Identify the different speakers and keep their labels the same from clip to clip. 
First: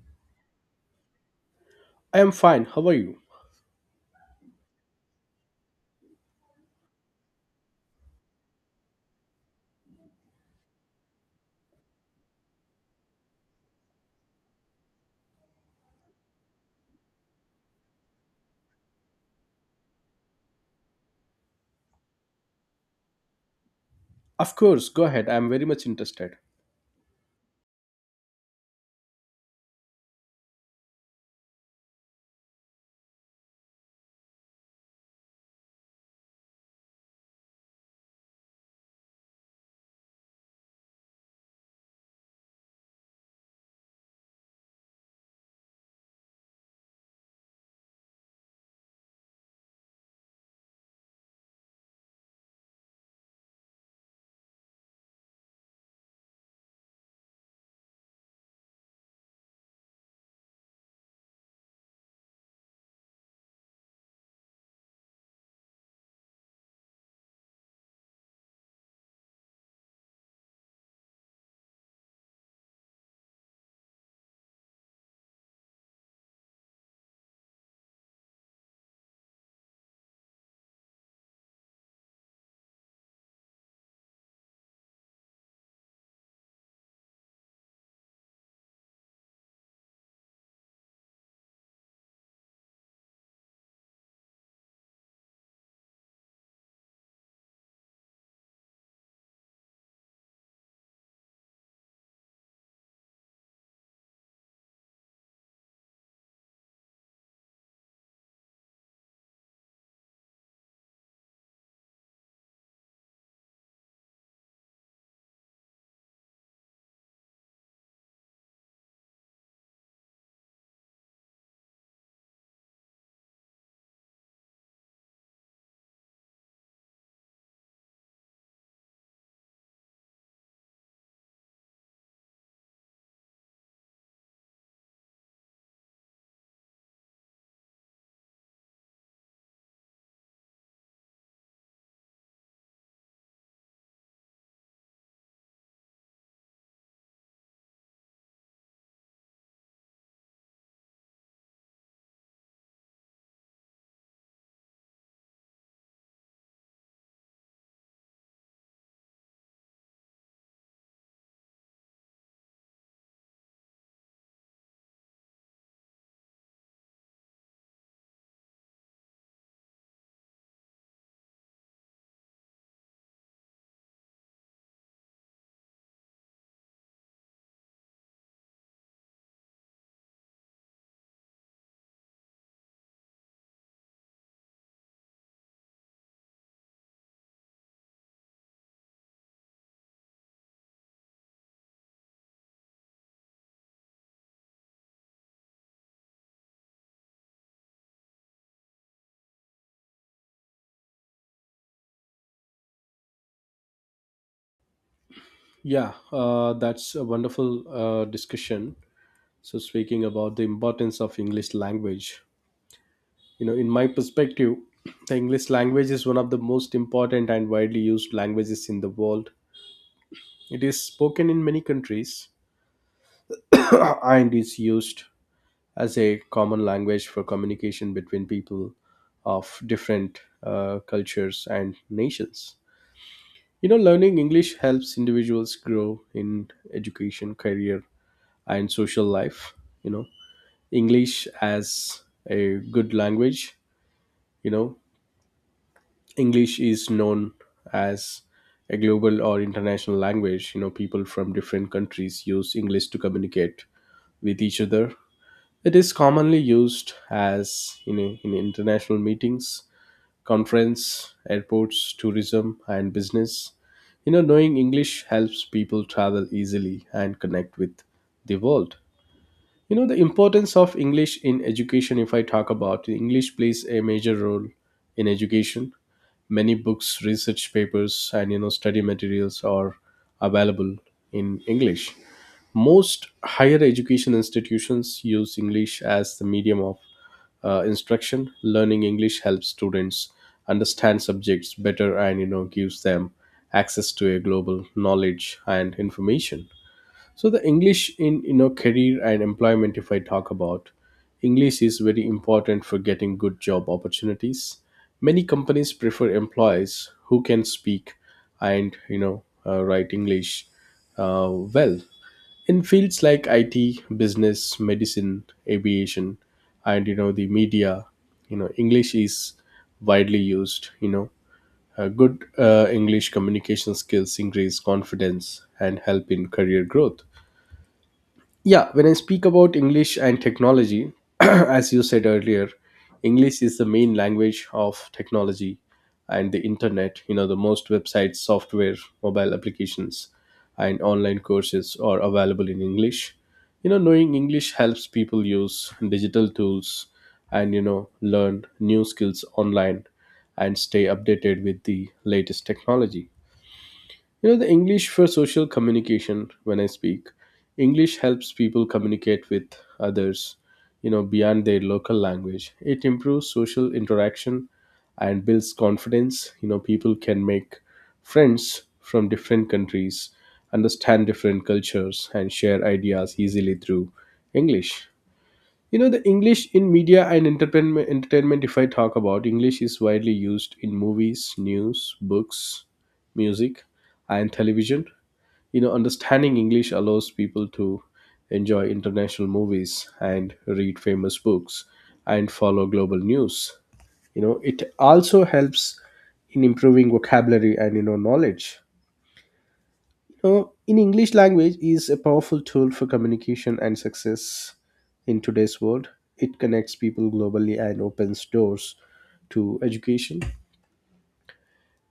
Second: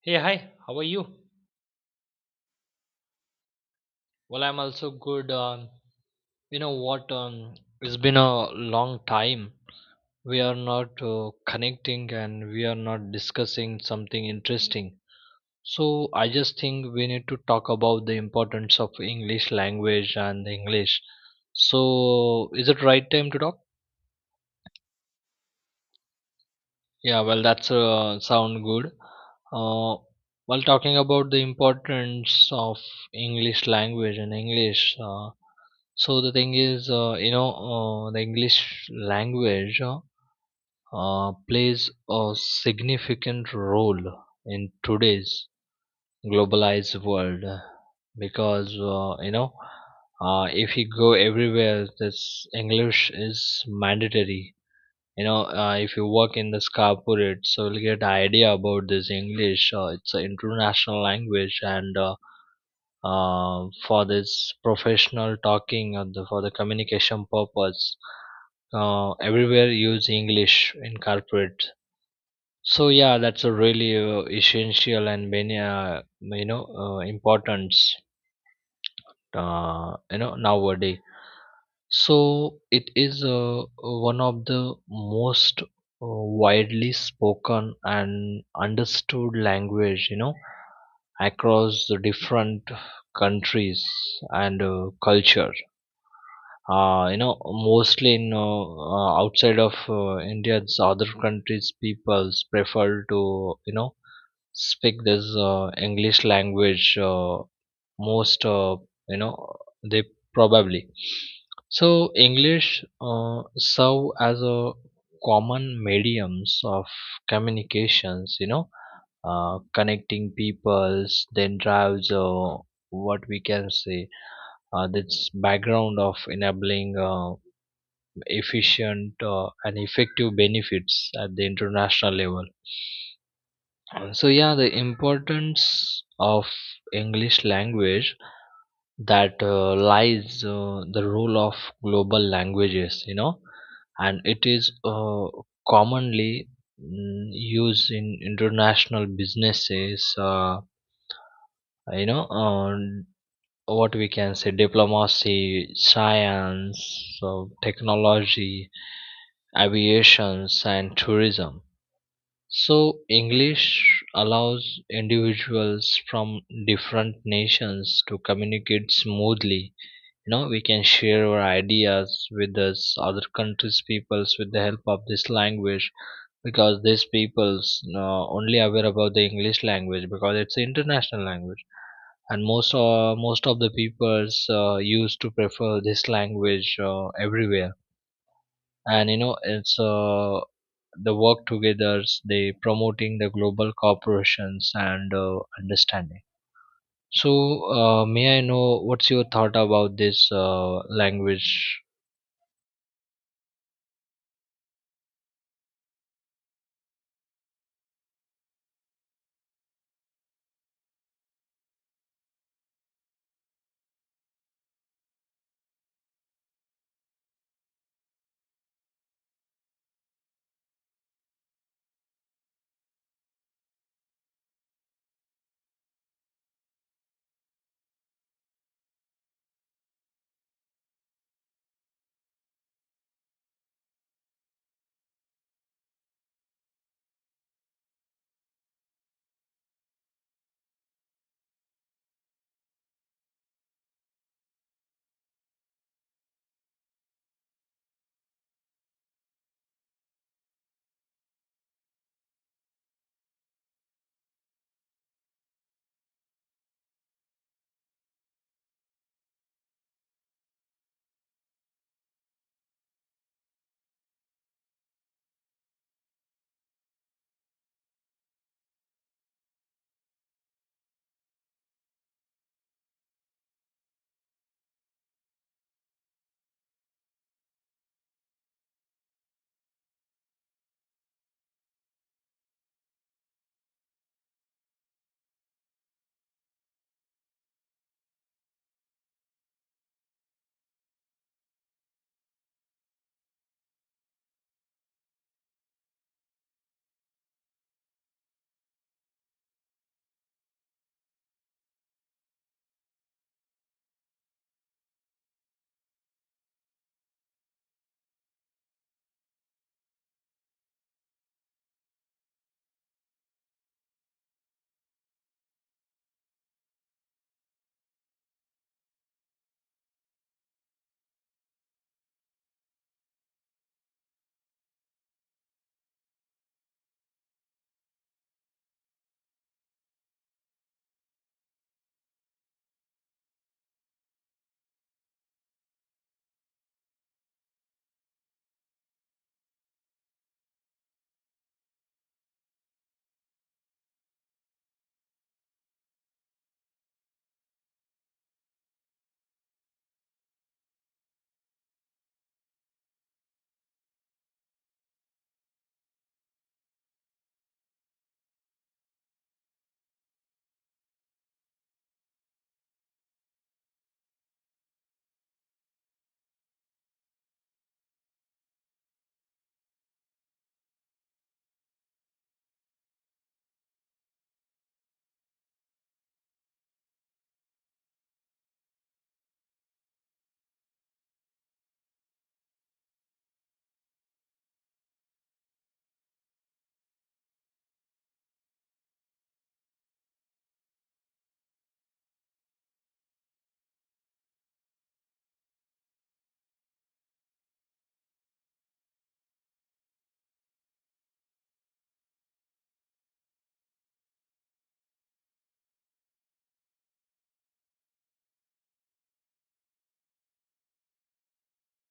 Speaker 1: Hey, hi, how are you?
Speaker 2: I am fine. How are you?
Speaker 1: Well, I'm also good. You know what? It's been a long time. We are not connecting, and we are not discussing something interesting. So, I just think we need to talk about the importance of English language and English. So, is it right time to talk?
Speaker 2: Of course, go ahead. I am very much interested.
Speaker 1: Yeah, well, that's sound good. Uh, while talking about the importance of English language and English, so the thing is, the English language plays a significant role in today's globalized world, because if you go everywhere, this English is mandatory. If you work in this corporate, so you'll get idea about this English. It's an international language, and for this professional talking or the, for the communication purpose, everywhere use English in corporate. So yeah, that's a really essential and many importance nowadays. So it is one of the most widely spoken and understood language, across the different countries and culture, mostly in outside of India's other countries peoples prefer to speak this English language, most, you know they probably. So English serve as a common mediums of communications, connecting peoples, then drives what we can say, this background of enabling efficient and effective benefits at the international level. So yeah, the importance of English language that lies the role of global languages, and it is commonly used in international businesses. On what we can say, diplomacy, science, so technology, aviations, and tourism. So English allows individuals from different nations to communicate smoothly. We can share our ideas with this other countries peoples with the help of this language, because these peoples only aware about the English language, because it's an international language. And most of the peoples used to prefer this language everywhere. And it's, the work together they promoting the global corporations and understanding. So may I know what's your thought about this language?
Speaker 2: Yeah, that's a wonderful discussion. So, speaking about the importance of English language, you know, in my perspective, the English language is one of the most important and widely used languages in the world. It is spoken in many countries and is used as a common language for communication between people of different cultures and nations. You know, learning English helps individuals grow in education, career, and social life. You know, English as a good language, you know, English is known as a global or international language. You know, people from different countries use English to communicate with each other. It is commonly used as in international meetings, conference, airports, tourism, and business. You know, knowing English helps people travel easily and connect with the world. You know, the importance of English in education, if I talk about English, plays a major role in education. Many books, research papers, and, you know, study materials are available in English. Most higher education institutions use English as the medium of instruction. Learning English helps students understand subjects better and, you know, gives them access to a global knowledge and information. So the English in, you know, career and employment, if I talk about, English is very important for getting good job opportunities. Many companies prefer employees who can speak and, you know, write English well in fields like IT, business, medicine, aviation, and, you know, the media, you know, English is widely used. You know, good English communication skills increase confidence and help in career growth. Yeah, when I speak about English and technology, as you said earlier, English is the main language of technology and the internet. You know, the most websites, software, mobile applications, and online courses are available in English. You know, knowing English helps people use digital tools and, you know, learn new skills online and stay updated with the latest technology. You know, the English for social communication, when I speak, English helps people communicate with others, you know, beyond their local language. It improves social interaction and builds confidence. You know, people can make friends from different countries, understand different cultures, and share ideas easily through English. You know, the English in media and entertainment, entertainment, if I talk about, English is widely used in movies, news, books, music, and television. You know, understanding English allows people to enjoy international movies and read famous books and follow global news. You know, it also helps in improving vocabulary and, you know, knowledge. In English language is a powerful tool for communication and success in today's world. It connects people globally and opens doors to education.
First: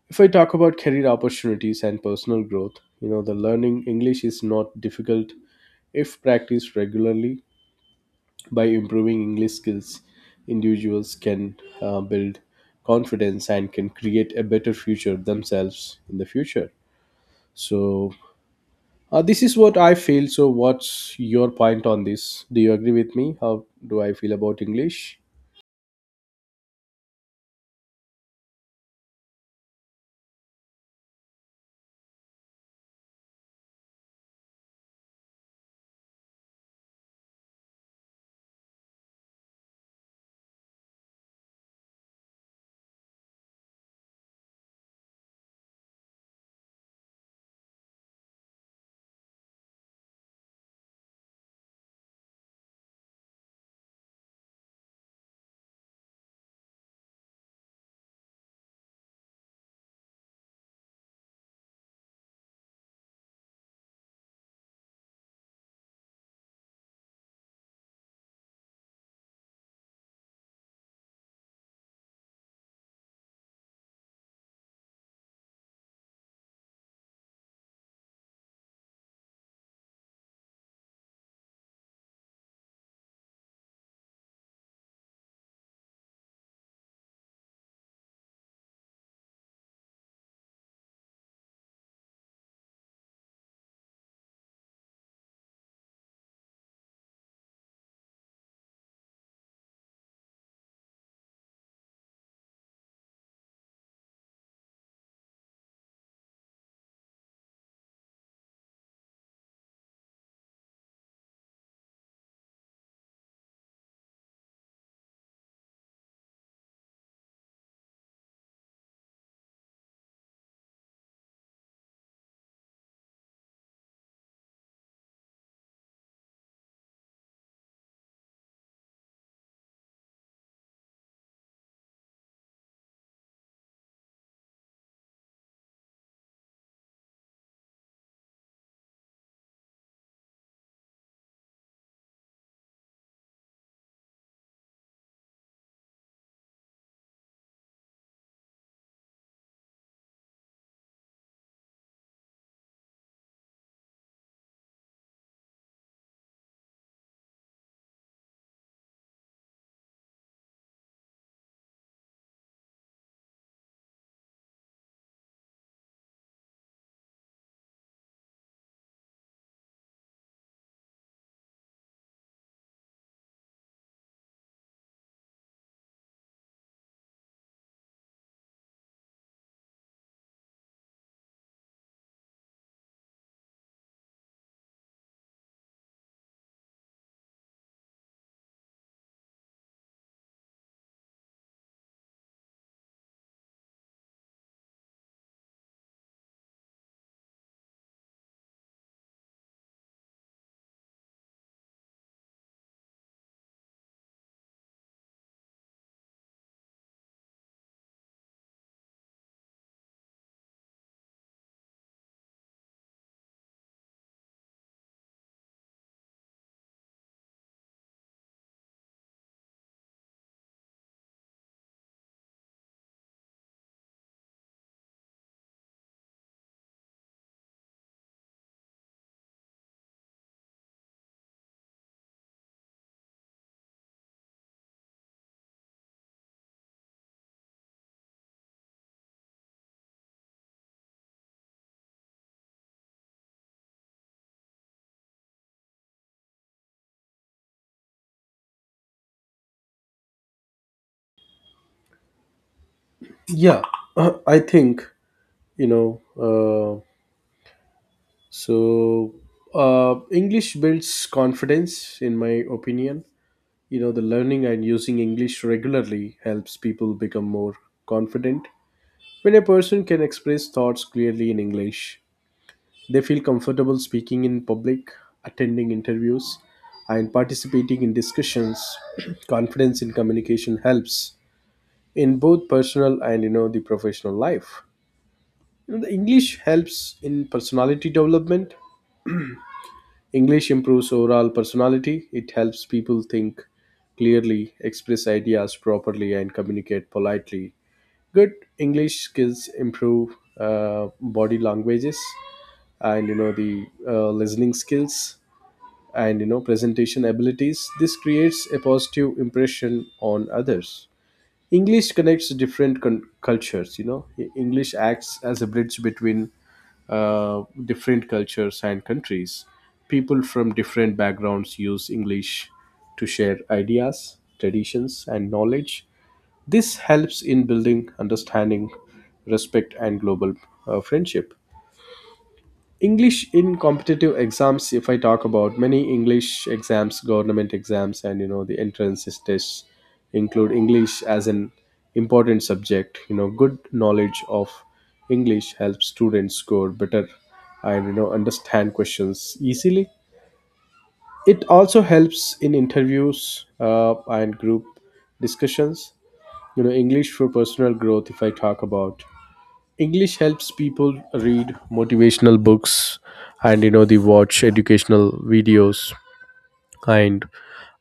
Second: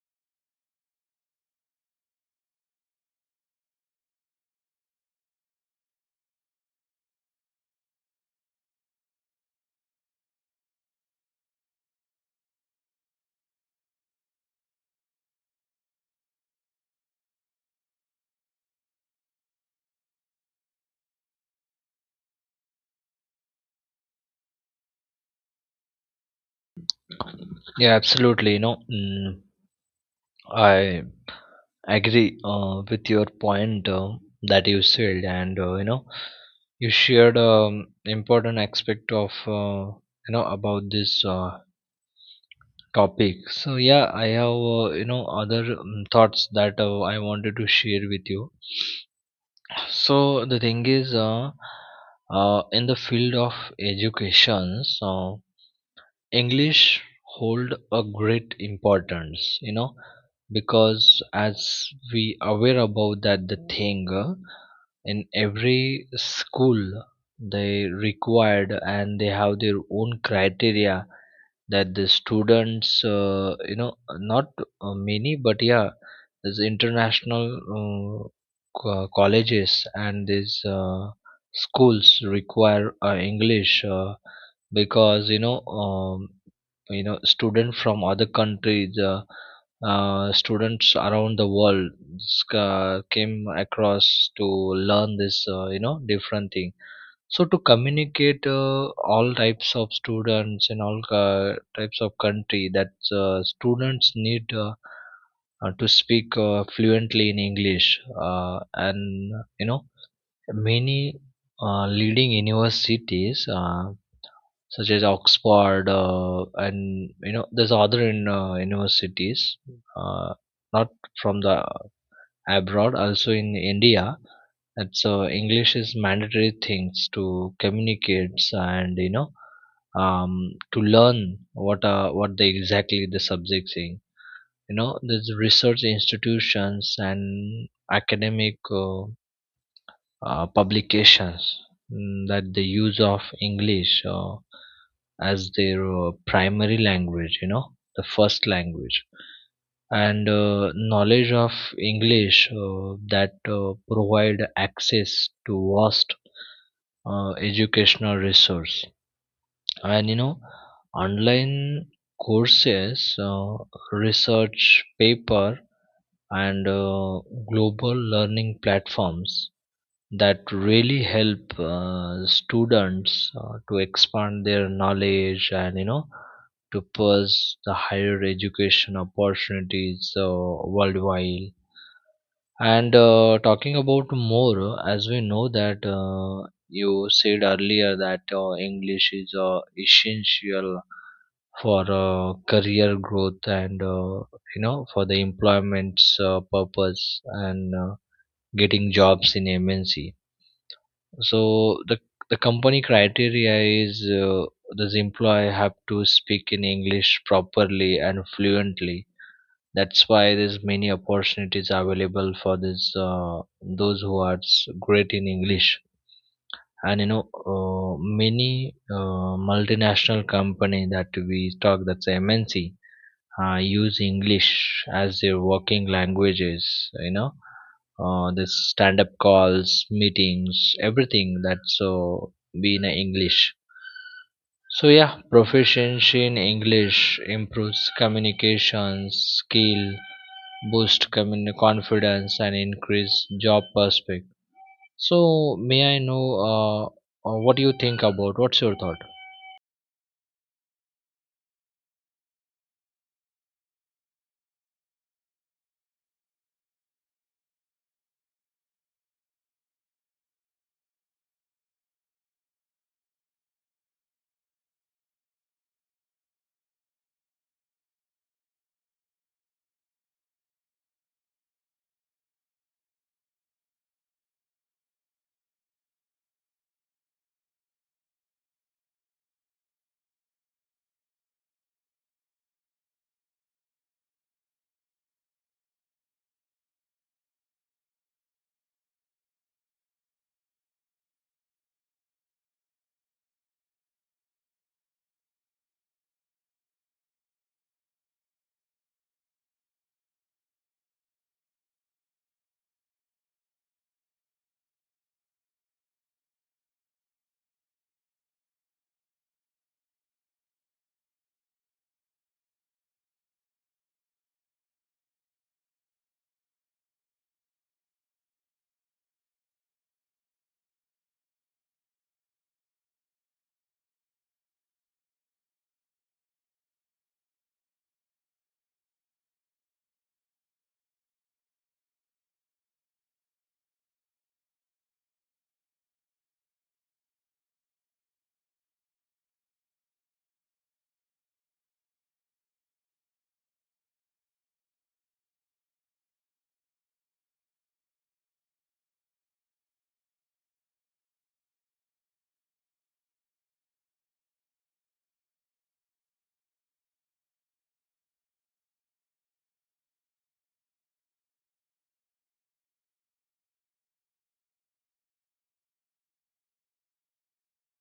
Speaker 2: If I talk about career opportunities and personal growth, you know, the learning English is not difficult if practiced regularly. By improving English skills, individuals can build confidence and can create a better future themselves in the future. So, this is what I feel. So, what's your point on this? Do you agree with me? How do I feel about English?
Speaker 1: Yeah, absolutely. I agree with your point that you said, and you shared important aspect of, about this topic. So yeah, I have other thoughts that I wanted to share with you. So the thing is, in the field of education, so English hold a great importance. Because as we aware about that the thing, in every school they required and they have their own criteria that the students, not many, but yeah, there's international uh, colleges, and these schools require English, because student from other countries, students around the world came across to learn this, different thing. So to communicate all types of students in all types of country, that students need to speak fluently in English, and you know many leading universities such as Oxford, and there's other in universities, uh, not from the abroad, also in India. And so English is mandatory things to communicate, and um to learn what, what the exactly the subject saying. There's research institutions and academic uh, publications that they use of English as their primary language, the first language. And knowledge of English, uh, that provide access to vast educational resource, and online courses, research paper, and global learning platforms that really help students to expand their knowledge, and to pursue the higher education opportunities worldwide. And talking about more, as we know that you said earlier that English is essential for career growth, and for the employment's purpose, and getting jobs in MNC. So the company criteria is, does employee have to speak in English properly and fluently. That's why there's many opportunities available for this, those who are great in English. And uh, many multinational company that we talk, that's MNC, use English as their working languages, you know this stand-up calls, meetings, everything that's so be in English. So yeah, proficiency in English improves communication skill, boost community confidence, and increase job prospect. So may I know what do you think about? What's your thought?
Speaker 2: Yeah, I think, you know, so English builds confidence, in my opinion. You know, the learning and using English regularly helps people become more confident. When a person can express thoughts clearly in English, they feel comfortable speaking in public, attending interviews, and participating in discussions. Confidence in communication helps in both personal and, you know, the professional life. You know, the English helps in personality development. English improves overall personality. It helps people think clearly, express ideas properly, and communicate politely. Good English skills improve body languages and, you know, the listening skills and, you know, presentation abilities. This creates a positive impression on others. English connects different cultures. You know, English acts as a bridge between different cultures and countries. People from different backgrounds use English to share ideas, traditions, and knowledge. This helps in building understanding, respect, and global friendship. English in competitive exams, if I talk about, many English exams, government exams, and, you know, the entrance tests include English as an important subject. You know, good knowledge of English helps students score better and, you know, understand questions easily. It also helps in interviews and group discussions. You know, English for personal growth. If I talk about, English helps people read motivational books and, you know, they watch educational videos and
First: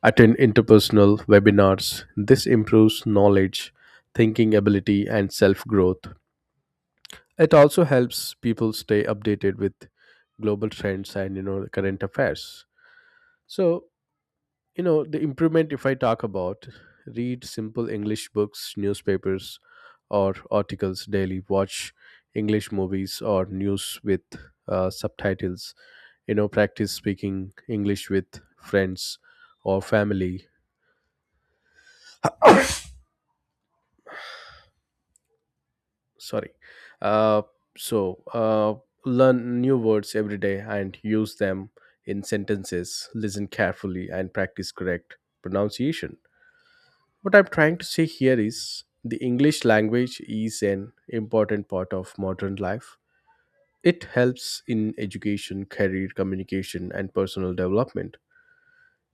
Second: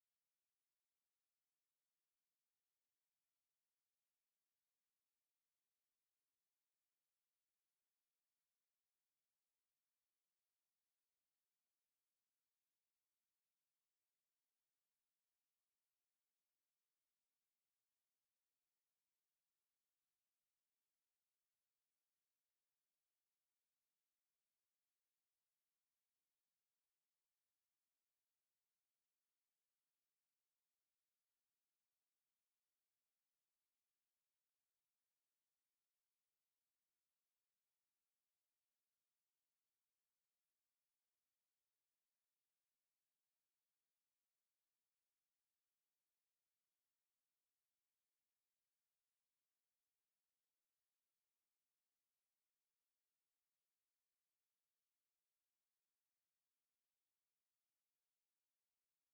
Speaker 2: attend interpersonal webinars. This improves knowledge, thinking ability, and self-growth. It also helps people stay updated with global trends and, you know, current affairs. So, you know, the improvement, if I talk about, read simple English books, newspapers, or articles daily, watch English movies or news with subtitles, you know, practice speaking English with friends or family. Sorry. Uh, so, uh, learn new words every day and use them in sentences, listen carefully, and practice correct pronunciation. What I'm trying to say here is the English language is an important part of modern life. It helps in education, career, communication, and personal development.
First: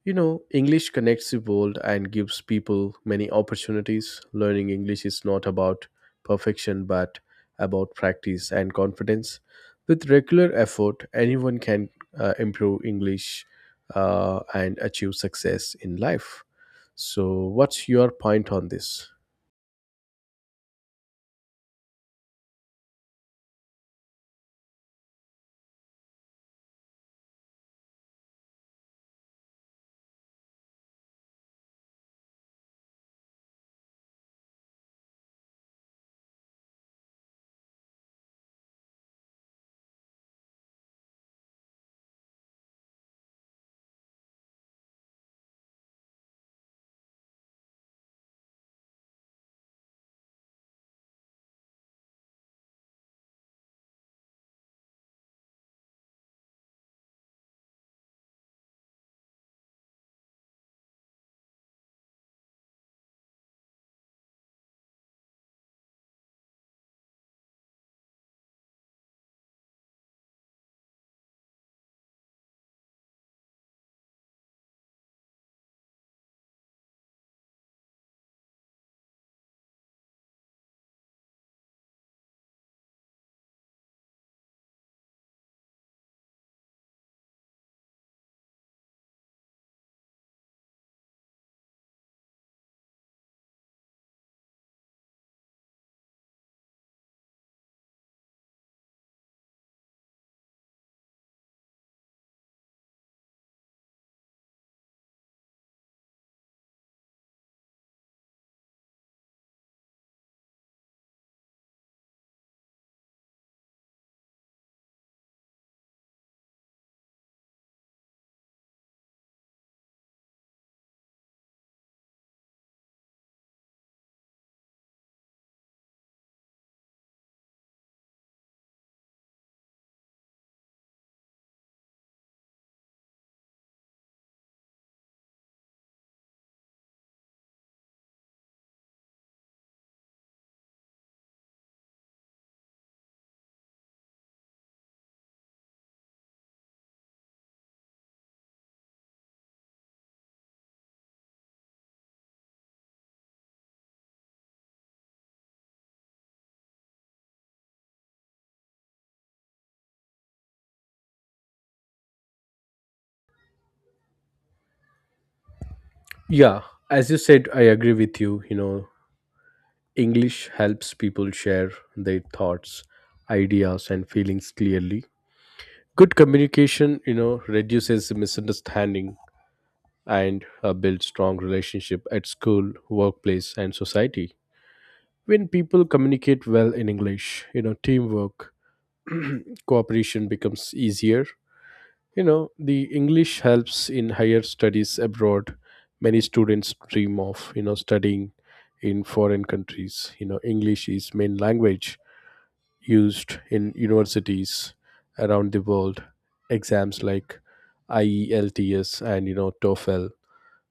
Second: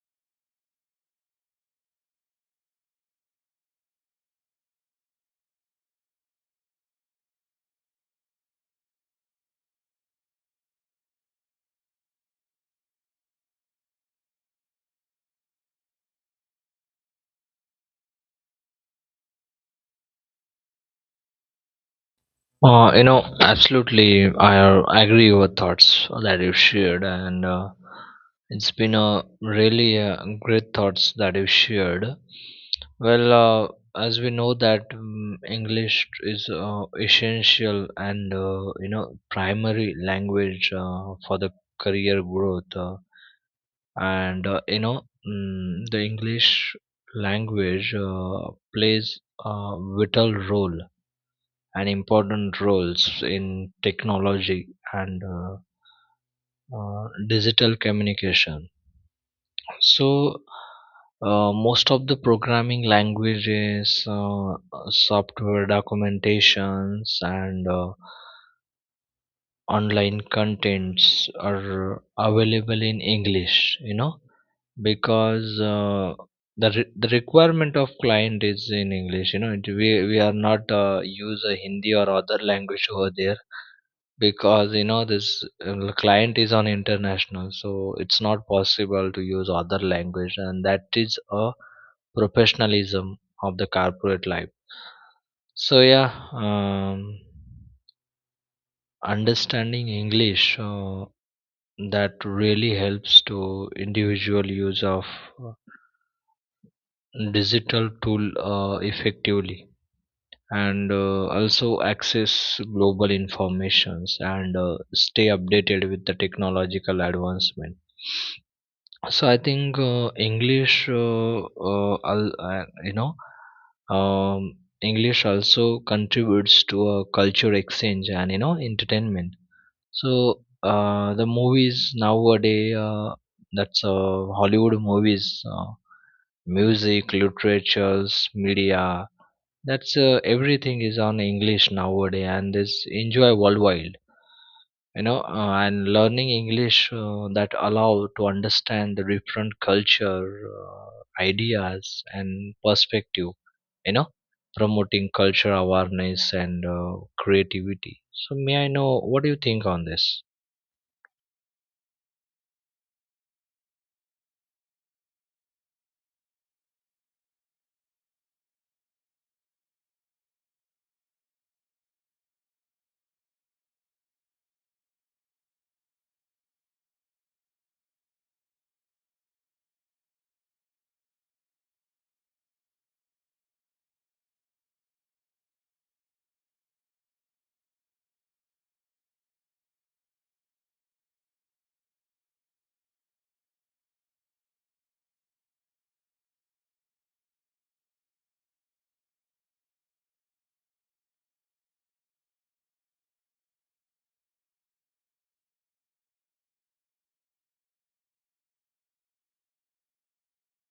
Speaker 2: You know, English connects the world and gives people many opportunities. Learning English is not about perfection but about practice and confidence. With regular effort, anyone can improve English and achieve success in life. So, what's your point on this?
Speaker 1: Absolutely, I agree with thoughts that you shared, and it's been a really great thoughts that you shared. Well, as we know that English is essential and, primary language for the career growth. And the English language plays a vital role and important roles in technology and digital communication. So most of the programming languages, software documentations, and online contents are available in English, because the requirement of client is in English. You know it, we we are not use a Hindi or other language over there, because this client is on international, so it's not possible to use other language, and that is a professionalism of the corporate life. So yeah, um, understanding English that really helps to individual use of uh, digital tool effectively, and also access global informations, and stay updated with the technological advancement. So I think English, um, English also contributes to a culture exchange and, entertainment. So the movies nowadays, that's Hollywood movies, music, literatures, media. That's everything is on English nowadays, and is enjoy worldwide. And learning English that allow to understand the different culture, uh, ideas, and perspective, you know promoting culture awareness and creativity. So may I know, what do you think on this?
Speaker 2: Yeah, as you said, I agree with you. You know, English helps people share their thoughts, ideas, and feelings clearly. Good communication, you know, reduces misunderstanding and builds strong relationship at school, workplace, and society. When people communicate well in English, you know, teamwork, cooperation becomes easier. You know, the English helps in higher studies abroad. Many students dream of, you know, studying in foreign countries. You know, English is main language used in universities around the world. Exams like IELTS and, you know, TOEFL,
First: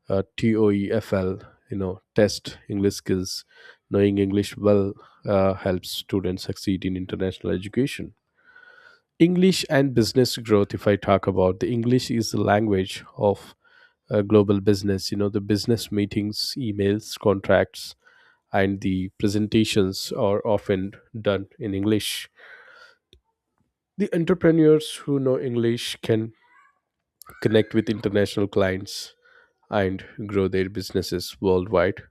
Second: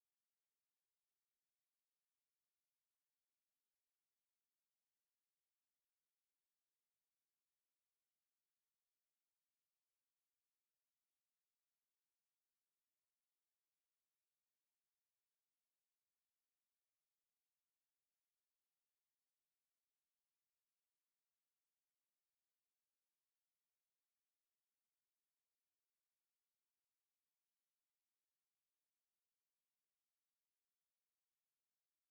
Speaker 2: uh, TOEFL, you know, test English skills. Knowing English well helps students succeed in international education. English and business growth, if I talk about, the English is the language of global business. You know, the business meetings, emails, contracts, and the presentations are often done in English. The entrepreneurs who know English can connect with international clients and grow their businesses worldwide.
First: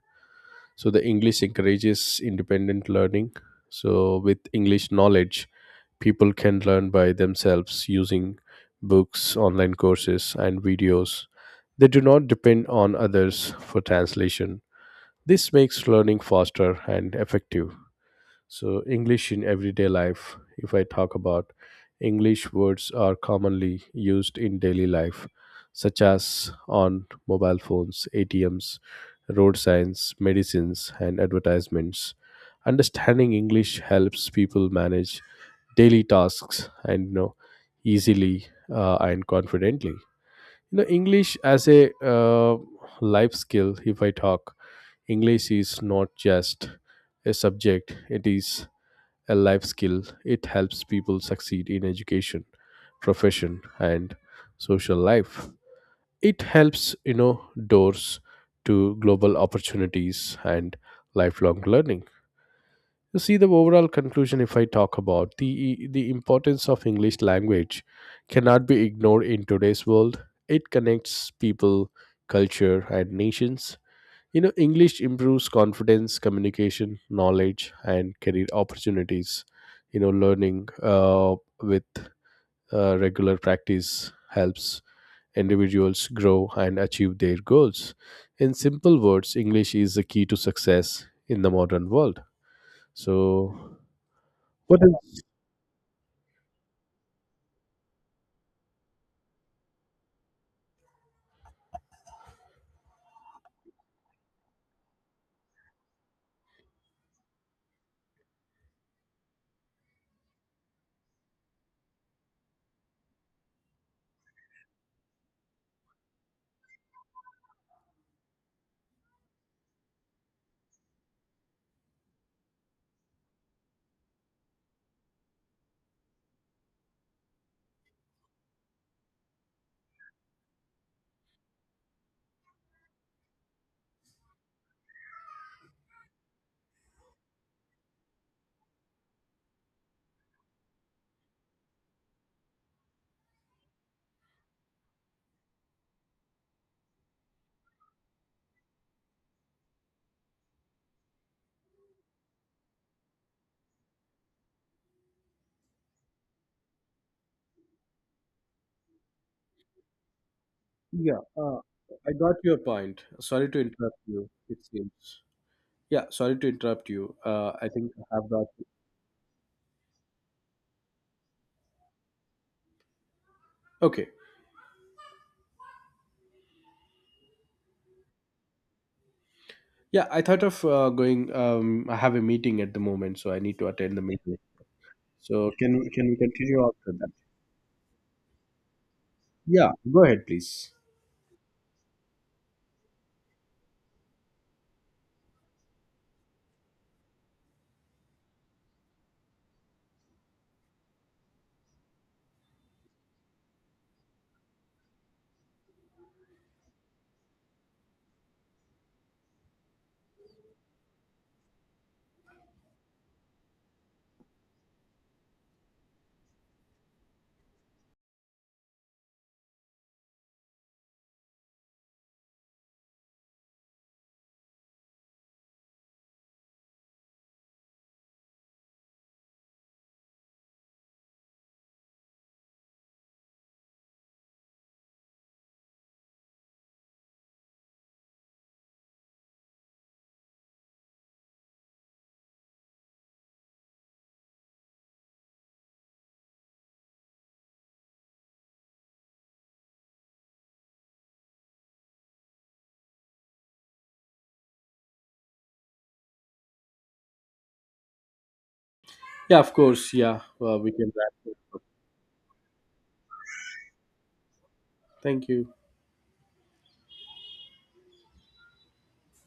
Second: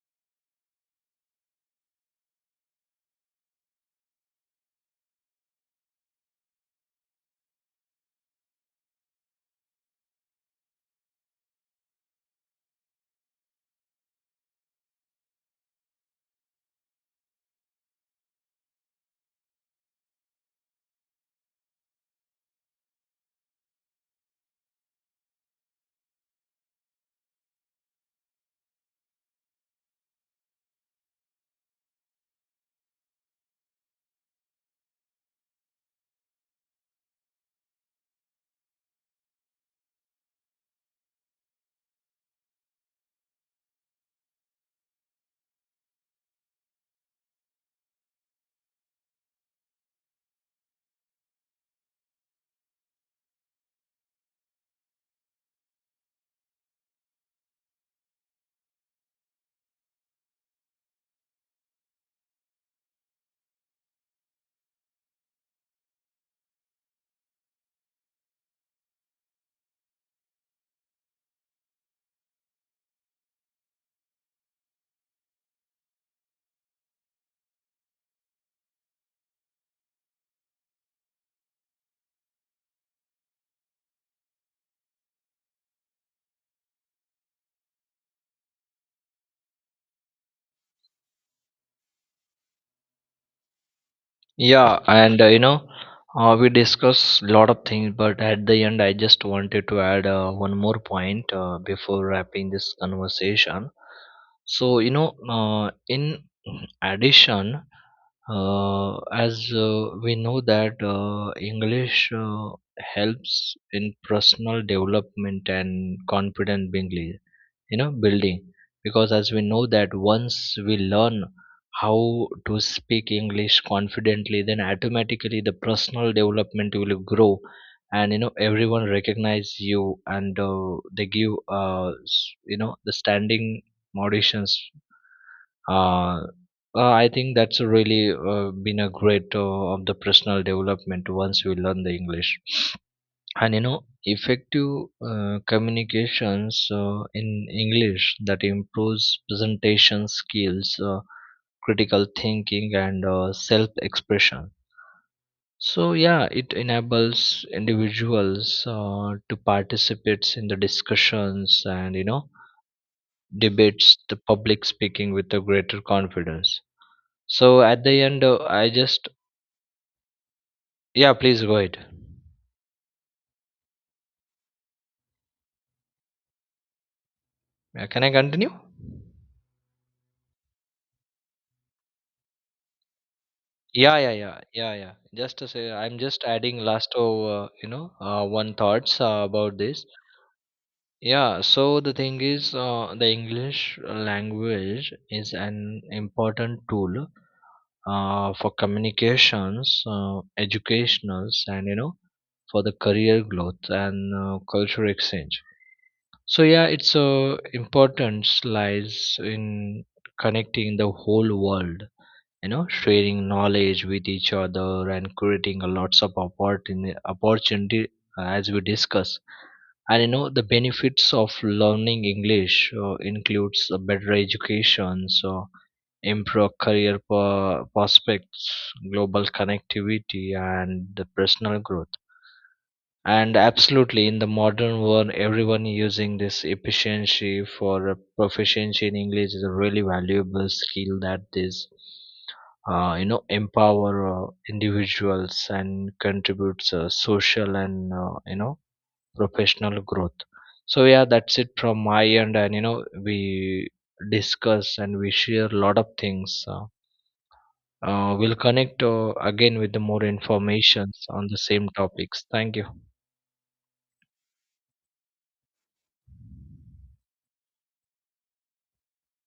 Speaker 2: So the English encourages independent learning. So with English knowledge, people can learn by themselves using books, online courses, and videos. They do not depend on others for translation. This makes learning faster and effective. So, English in everyday life, if I talk about, English words are commonly used in daily life, such as on mobile phones, ATMs, road signs, medicines, and advertisements. Understanding English helps people manage daily tasks and, you know, easily and confidently. You know, English as a life skill. If I talk, English is not just a subject; it is a life skill. It helps people succeed in education, profession, and social life. It helps, you know, doors to global opportunities and lifelong learning. You see the overall conclusion, if I talk about, the importance of English language cannot be ignored in today's world. It connects people, culture, and nations. You know, English improves confidence, communication, knowledge, and career opportunities. You know, learning with regular practice helps individuals grow and achieve their goals. In simple words, English is the key to success in the modern world. So, what
Speaker 1: Yeah,
Speaker 2: is.
Speaker 1: and we discussed a lot of things, but at the end, I just wanted to add one more point before wrapping this conversation. So, in addition, as we know that English helps in personal development and confidence building, because as we know that, once we learn how to speak English confidently, then automatically the personal development will grow. And everyone recognize you, and they give, the standing auditions. uh, I think that's really been a great of the personal development once we learn the English. And effective communications in English, that improves presentation skills, critical thinking, and self expression. So yeah, it enables individuals to participate in the
Speaker 2: Yeah,
Speaker 1: discussions, and
Speaker 2: I got your point. Sorry to
Speaker 1: debates,
Speaker 2: interrupt
Speaker 1: the
Speaker 2: you, it
Speaker 1: public speaking
Speaker 2: seems.
Speaker 1: with a greater
Speaker 2: Yeah, sorry to
Speaker 1: confidence.
Speaker 2: interrupt you.
Speaker 1: So
Speaker 2: I
Speaker 1: at
Speaker 2: think
Speaker 1: the
Speaker 2: I
Speaker 1: end
Speaker 2: have got.
Speaker 1: I just, yeah, please go ahead.
Speaker 2: Okay.
Speaker 1: Can I continue?
Speaker 2: Yeah, I thought of going. I have a meeting at the moment, so I need to attend
Speaker 1: Yeah,
Speaker 2: the
Speaker 1: yeah,
Speaker 2: meeting.
Speaker 1: yeah, yeah, yeah. Just to
Speaker 2: So
Speaker 1: say,
Speaker 2: can we
Speaker 1: I'm
Speaker 2: can we
Speaker 1: just adding
Speaker 2: continue after
Speaker 1: last
Speaker 2: that?
Speaker 1: over, one thoughts about
Speaker 2: Yeah,
Speaker 1: this.
Speaker 2: go ahead, please.
Speaker 1: Yeah, so the thing is, the English language is an important tool for communications, educationals, and, for the career growth, and cultural exchange. So yeah, its importance lies in connecting the whole world, sharing knowledge with each other, and creating a lots of opportunity, as we discuss. And the benefits of learning English includes a better education, so improve career prospects, global connectivity, and the personal growth. And absolutely, in the modern world, everyone using this efficiency for a proficiency in English is a really valuable skill, that is empower individuals, and contributes social and, professional growth. So yeah, that's it from my end, and we discuss and we share a lot of things. We'll connect
Speaker 2: Yeah, of
Speaker 1: again with the
Speaker 2: course.
Speaker 1: more
Speaker 2: Yeah, we can
Speaker 1: informations
Speaker 2: wrap
Speaker 1: on the
Speaker 2: it.
Speaker 1: same topics. Thank you.
Speaker 2: Thank you.